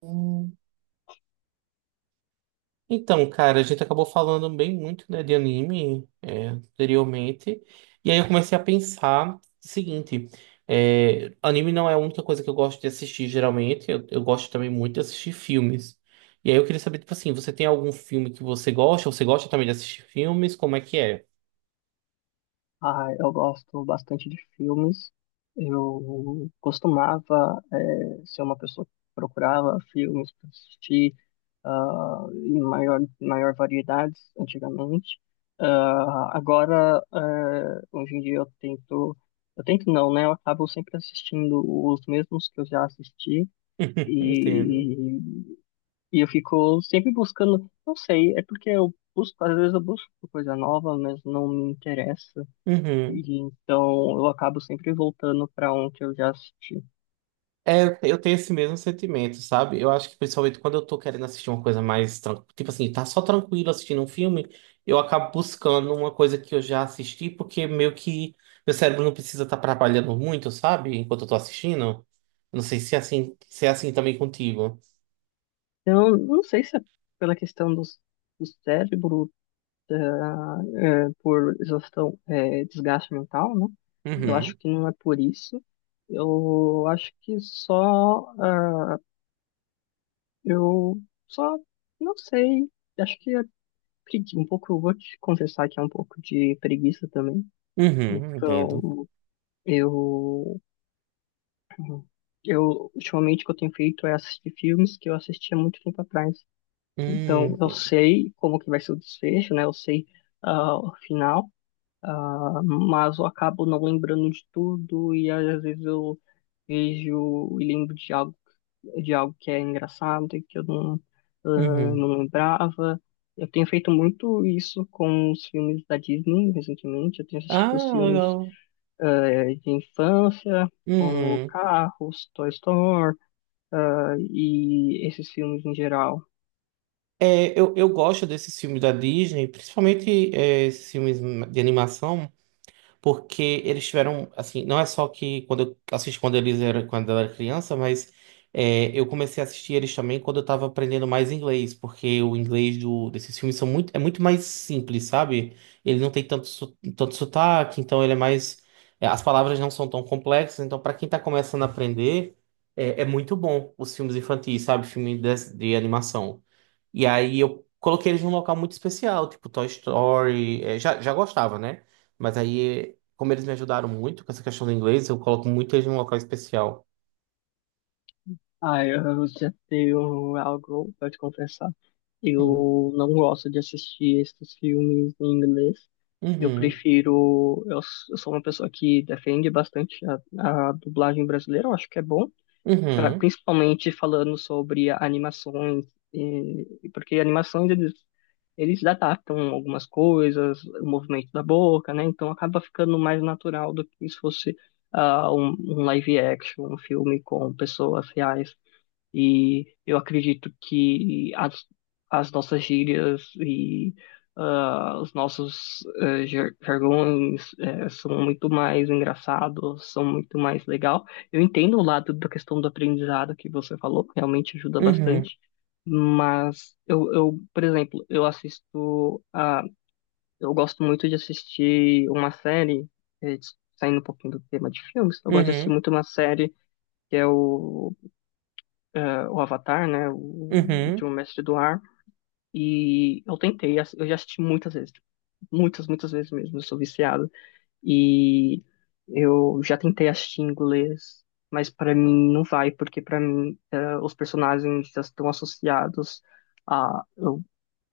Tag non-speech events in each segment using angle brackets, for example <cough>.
Hum, Então, cara, a gente acabou falando bem muito, né, de anime, anteriormente, e aí eu comecei a pensar o seguinte, anime não é a única coisa que eu gosto de assistir. Geralmente, eu gosto também muito de assistir filmes, e aí eu queria saber, tipo assim, você tem algum filme que você gosta? Você gosta também de assistir filmes, como é que é? Ah, eu gosto bastante de filmes. Eu costumava, ser uma pessoa que procurava filmes para assistir, em maior variedades antigamente. Agora, hoje em dia eu tento não, né? Eu acabo sempre assistindo os mesmos que eu já assisti <laughs> Entendo. e, e eu fico sempre buscando, não sei, é porque eu busco, às vezes eu busco coisa nova, mas não me interessa. Uhum. E então eu acabo sempre voltando para um que eu já assisti. É, eu tenho esse mesmo sentimento, sabe? Eu acho que principalmente quando eu tô querendo assistir uma coisa mais, tipo assim, tá só tranquilo assistindo um filme, eu acabo buscando uma coisa que eu já assisti, porque meio que meu cérebro não precisa estar trabalhando muito, sabe? Enquanto eu tô assistindo. Não sei se é assim, se é assim também contigo. Eu não sei se é pela questão do cérebro, é, por exaustão, é, desgaste mental, né? Eu acho Uhum. que não é por isso. Eu acho que só, eu só, não sei. Acho que é um pouco, eu vou te confessar que é um pouco de preguiça também. Uhum, entendo. Então, eu eu, ultimamente, o que eu tenho feito é assistir filmes que eu assistia muito tempo atrás. Então, eu Entendo. sei como que vai ser o desfecho, né? Eu sei o final, ah, mas eu acabo não lembrando de tudo e às vezes eu vejo e lembro de algo que é engraçado e que eu não, ah, Uhum. não lembrava. Eu tenho feito muito isso com os filmes da Disney recentemente. Eu tenho assistido os Ah, filmes legal. De infância, como Uhum. Carros, Toy Story, ah, e esses filmes em geral. É, eu gosto desses filmes da Disney, principalmente esses filmes de animação, porque eles tiveram, assim, não é só que quando eu assisti quando eles eram, quando eu era criança, mas é, eu comecei a assistir eles também quando eu tava aprendendo mais inglês, porque o inglês do, desses filmes são muito, é muito mais simples, sabe? Ele não tem tanto, tanto sotaque, então ele é mais, é, as palavras não são tão complexas, então para quem tá começando a aprender, é, é muito bom os filmes infantis, sabe? Filme de animação. E aí eu coloquei eles num local muito especial, tipo Toy Story, é, já gostava, né? Mas aí como eles me ajudaram muito com essa questão do inglês, eu coloco muito eles num local especial. Ah, eu já tenho algo para te confessar. Hum. Eu não gosto de assistir esses filmes em inglês. Eu Uhum. prefiro. Eu sou uma pessoa que defende bastante a dublagem brasileira, eu acho que é bom. Uhum. Principalmente falando sobre animações, e- porque animações eles, eles adaptam algumas coisas, o movimento da boca, né? Então acaba ficando mais natural do que se fosse um, um live action, um filme com pessoas reais. E eu acredito que as nossas gírias e ah, os nossos jargões são muito mais engraçados, são muito mais legal. Eu entendo o lado da questão do aprendizado que você falou, realmente ajuda Uhum. bastante. Mas eu, por exemplo, eu assisto a, eu gosto muito de assistir uma série, eh, saindo um pouquinho do tema de filmes, eu gosto de assistir Uhum. muito uma série que é o o Avatar, né? O Uhum. Último Mestre do Ar. E eu tentei, eu já assisti muitas vezes. Tipo, muitas, muitas vezes mesmo. Eu sou viciado. E eu já tentei assistir em inglês, mas para mim não vai, porque para mim os personagens já estão associados a, ao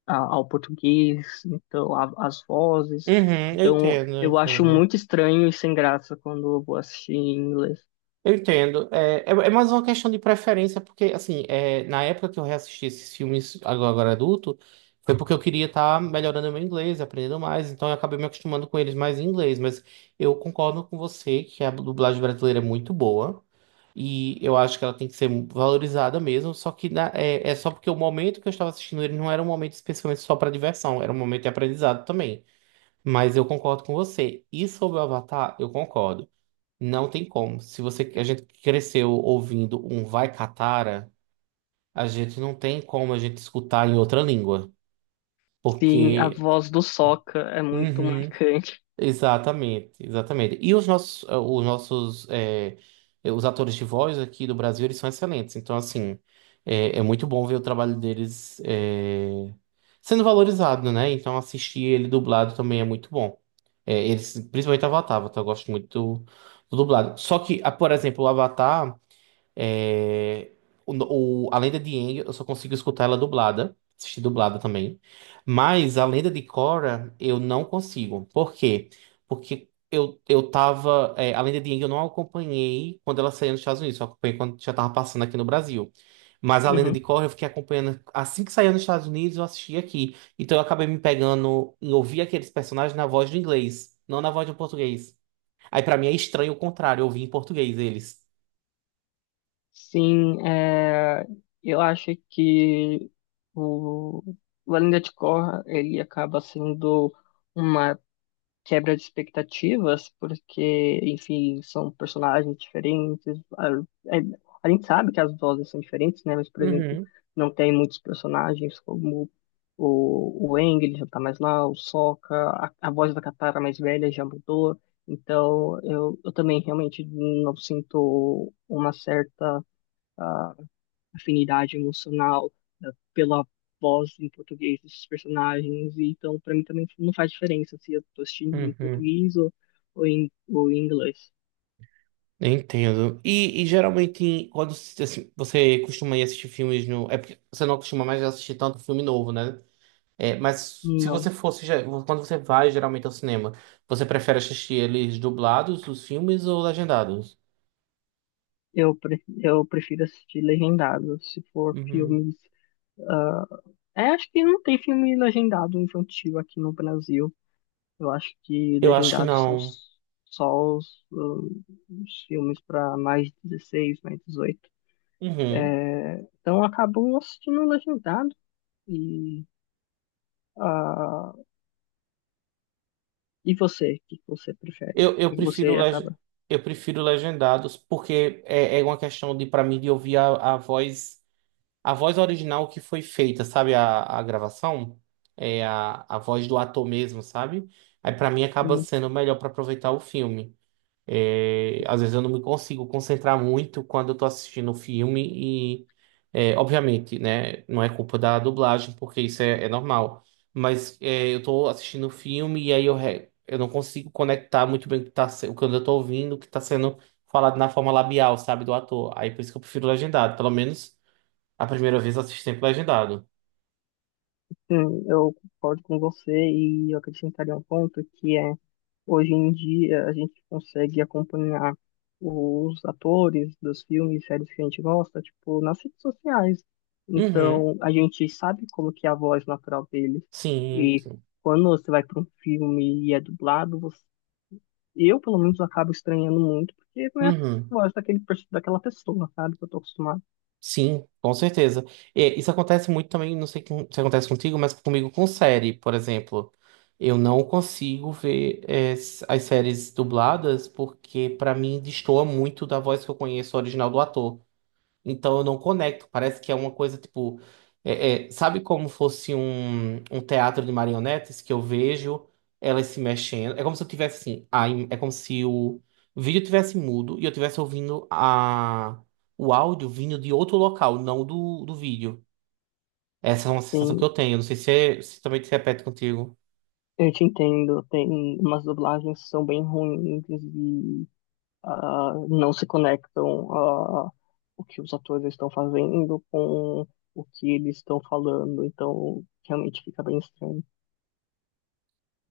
ao português, então as vozes. Uhum. Eu Então entendo, eu eu acho entendo. muito estranho e sem graça quando eu vou assistir em inglês. Eu entendo. É, é, é mais uma questão de preferência, porque, assim, é, na época que eu reassisti esses filmes agora, agora adulto, foi porque eu queria estar melhorando o meu inglês, aprendendo mais, então eu acabei me acostumando com eles mais em inglês. Mas eu concordo com você que a dublagem brasileira é muito boa. E eu acho que ela tem que ser valorizada mesmo, só que é, é só porque o momento que eu estava assistindo ele não era um momento especificamente só para diversão, era um momento de aprendizado também. Mas eu concordo com você. E sobre o Avatar, eu concordo. Não tem como. Se você, a gente cresceu ouvindo um Vai Catara, a gente não tem como a gente escutar em outra língua. Sim, a Porque. voz do Sokka é muito Uhum. marcante. Exatamente, exatamente. E os nossos, os nossos, é, os atores de voz aqui do Brasil, eles são excelentes. Então, assim, é, é muito bom ver o trabalho deles, é, sendo valorizado, né? Então, assistir ele dublado também é muito bom. É, eles, principalmente Avatar, Avatar, eu gosto muito do, do dublado. Só que, ah, por exemplo, o Avatar. É, o, a Lenda de Aang, eu só consigo escutar ela dublada, assistir dublada também. Mas a Lenda de Korra, eu não consigo. Por quê? Porque eu tava. É, a Lenda de Aang eu não acompanhei quando ela saiu nos Estados Unidos, só acompanhei quando já tava passando aqui no Brasil. Mas a Lenda de Uhum. Korra eu fiquei acompanhando assim que saiu nos Estados Unidos, eu assisti aqui. Então eu acabei me pegando em ouvir aqueles personagens na voz do inglês, não na voz do português. Aí pra mim é estranho o contrário, eu ouvi em português eles. Sim, é, eu acho que o, o Além Corra, ele acaba sendo uma quebra de expectativas, porque, enfim, são personagens diferentes. A, é- a gente sabe que as vozes são diferentes, né? Mas, por exemplo, Uhum, não tem muitos personagens como o Aang, ele já tá mais lá, o Sokka, a voz da Katara mais velha já mudou. Então, eu também realmente não sinto uma certa afinidade emocional eh, pela voz em português desses personagens. E então, para mim também não faz diferença se eu tô assistindo em uhum. português ou em inglês. Entendo. E geralmente, quando assim, você costuma ir assistir filmes no. É porque você não costuma mais assistir tanto filme novo, né? É, mas se Não. você fosse. Quando você vai geralmente ao cinema, você prefere assistir eles dublados, os filmes, ou legendados? Eu prefiro assistir legendado, se for Uhum. filmes. Ah, é, acho que não tem filme legendado infantil aqui no Brasil. Eu acho que Eu acho que legendados são não. Só os filmes para mais de 16, mais 18. Uhum. É, então eu acabo assistindo legendado e ah, e você, o que que você prefere? O Eu que que prefiro você leg... acaba? eu prefiro legendados, porque é, é uma questão de, para mim, de ouvir a voz. A voz original que foi feita, sabe? A gravação é a voz do ator mesmo, sabe? Aí pra mim acaba Hum, sendo melhor pra aproveitar o filme. É, às vezes eu não me consigo concentrar muito quando eu tô assistindo o filme e, é, obviamente, né? Não é culpa da dublagem, porque isso é, é normal. Mas é, eu tô assistindo o filme e aí eu, eu não consigo conectar muito bem o que, tá, o que eu tô ouvindo, o que tá sendo falado na forma labial, sabe? Do ator. Aí por isso que eu prefiro legendado, pelo menos. A primeira vez assisti sempre legendado. Eu concordo com você e eu acrescentaria um ponto que é, hoje em dia a gente consegue acompanhar os atores dos filmes e séries que a gente gosta, tipo, nas redes sociais. Uhum. Então, a gente sabe como que é a voz natural deles. Sim, E sim. quando você vai para um filme e é dublado, eu, pelo menos, acabo estranhando muito, porque não é a Uhum. voz daquela pessoa, sabe, que eu tô acostumado. Sim, com certeza. E isso acontece muito também, não sei se acontece contigo, mas comigo com série, por exemplo. Eu não consigo ver as séries dubladas porque, pra mim, destoa muito da voz que eu conheço original do ator. Então eu não conecto. Parece que é uma coisa tipo. É, sabe como fosse um, um teatro de marionetes que eu vejo elas se mexendo? É como se eu tivesse assim. A, é como se o vídeo tivesse mudo e eu tivesse ouvindo a, o áudio vindo de outro local, não do, do vídeo. Essa é uma sensação que eu Sim. tenho. Não sei se, se também se repete contigo. Eu te entendo, tem umas dublagens que são bem ruins e ah, não se conectam a o que os atores estão fazendo com o que eles estão falando, então realmente fica bem estranho.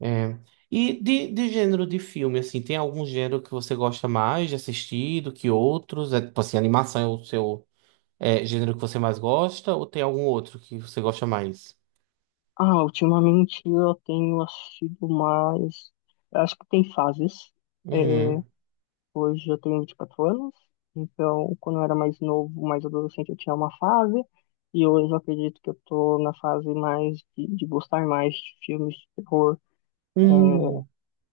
É. E de gênero de filme, assim, tem algum gênero que você gosta mais de assistir do que outros? É, tipo assim, animação é o seu. É gênero que você mais gosta ou tem algum outro que você gosta mais? Ah, ultimamente eu tenho assistido mais. Eu acho que tem fases. é, Uhum. Hoje eu tenho 24 anos, então quando eu era mais novo, mais adolescente, eu tinha uma fase, e hoje eu acredito que eu tô na fase mais de gostar mais de filmes de terror. Uhum.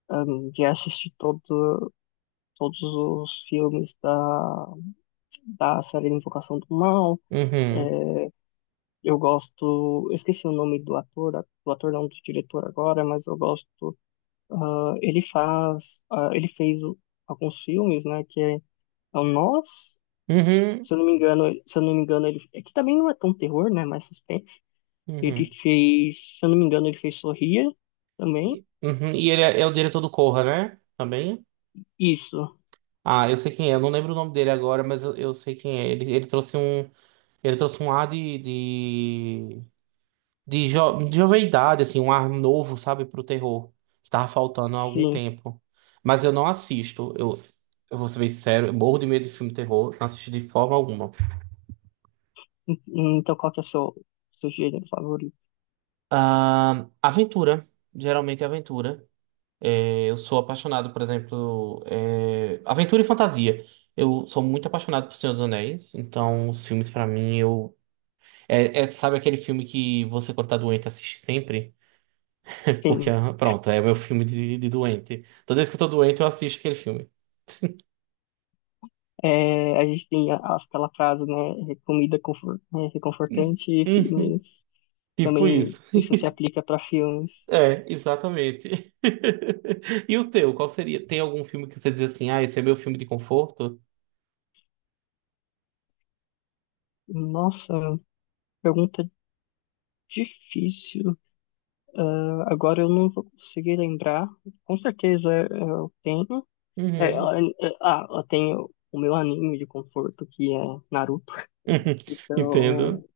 Já assisti todos os filmes da, da série Invocação do Mal. Uhum. É, eu gosto, eu esqueci o nome do ator não, do diretor agora, mas eu gosto. ah, ele faz, ah, ele fez alguns filmes, né? Que é, é o Nós, Uhum. se eu não me engano, se eu não me engano, ele é que também não é tão terror, né? Mais suspense. Ele Uhum. fez, se eu não me engano, ele fez Sorria também. E uhum. E ele é, é o diretor do Corra, né? Também. Isso, Ah, eu sei quem é. Eu não lembro o nome dele agora, mas eu sei quem é. Ele, ele trouxe um ar de, de jovialidade, assim, um ar novo, sabe, pro terror, que tava faltando há algum sim. tempo. Mas eu não assisto. Eu vou ser bem sincero, eu morro de medo de filme de terror, não assisto de forma alguma. Então, qual que é o seu, seu gênero favorito? Ah, aventura. Geralmente é aventura. É, eu sou apaixonado, por exemplo, é, aventura e fantasia. Eu sou muito apaixonado por Senhor dos Anéis, então os filmes pra mim eu é, é, sabe aquele filme que você quando tá doente assiste sempre? <laughs> Porque Sim. ah, pronto, é meu filme de doente. Toda vez que eu tô doente eu assisto aquele filme. É, a gente tem aquela frase, né? "É comida confort, é, Hum, reconfortante e uhum, filmes." tipo Também isso. <laughs> isso se aplica para filmes. É, exatamente. <laughs> E o teu, qual seria? Tem algum filme que você diz assim, ah, esse é meu filme de conforto? Nossa, pergunta difícil. Ah, agora eu não vou conseguir lembrar. Com certeza eu tenho. Uhum. Eu tenho o meu anime de conforto, que é Naruto. <laughs> Entendo. Então,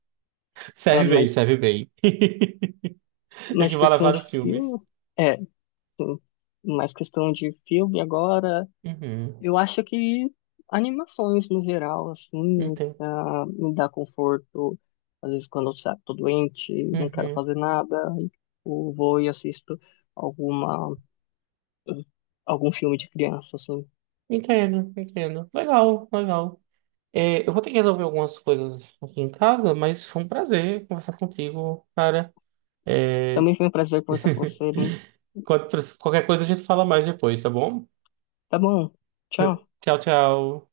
ah, Serve bem, mas serve bem. <laughs> mais Equivale a questão de vários filmes. filme. É, sim. Mais questão de filme agora. Uhum. Eu acho que animações no geral, assim, Entendo. Me dá conforto. Às vezes quando eu tô doente, não quero Uhum. fazer nada, aí eu vou e assisto alguma, algum filme de criança, assim. Entendo, entendo. Legal, legal. É, eu vou ter que resolver algumas coisas aqui em casa, mas foi um prazer conversar contigo, cara. É, Também foi um prazer conversar com você. qual- qualquer coisa a gente fala mais depois, tá bom? Tá bom, tchau. Tchau, tchau.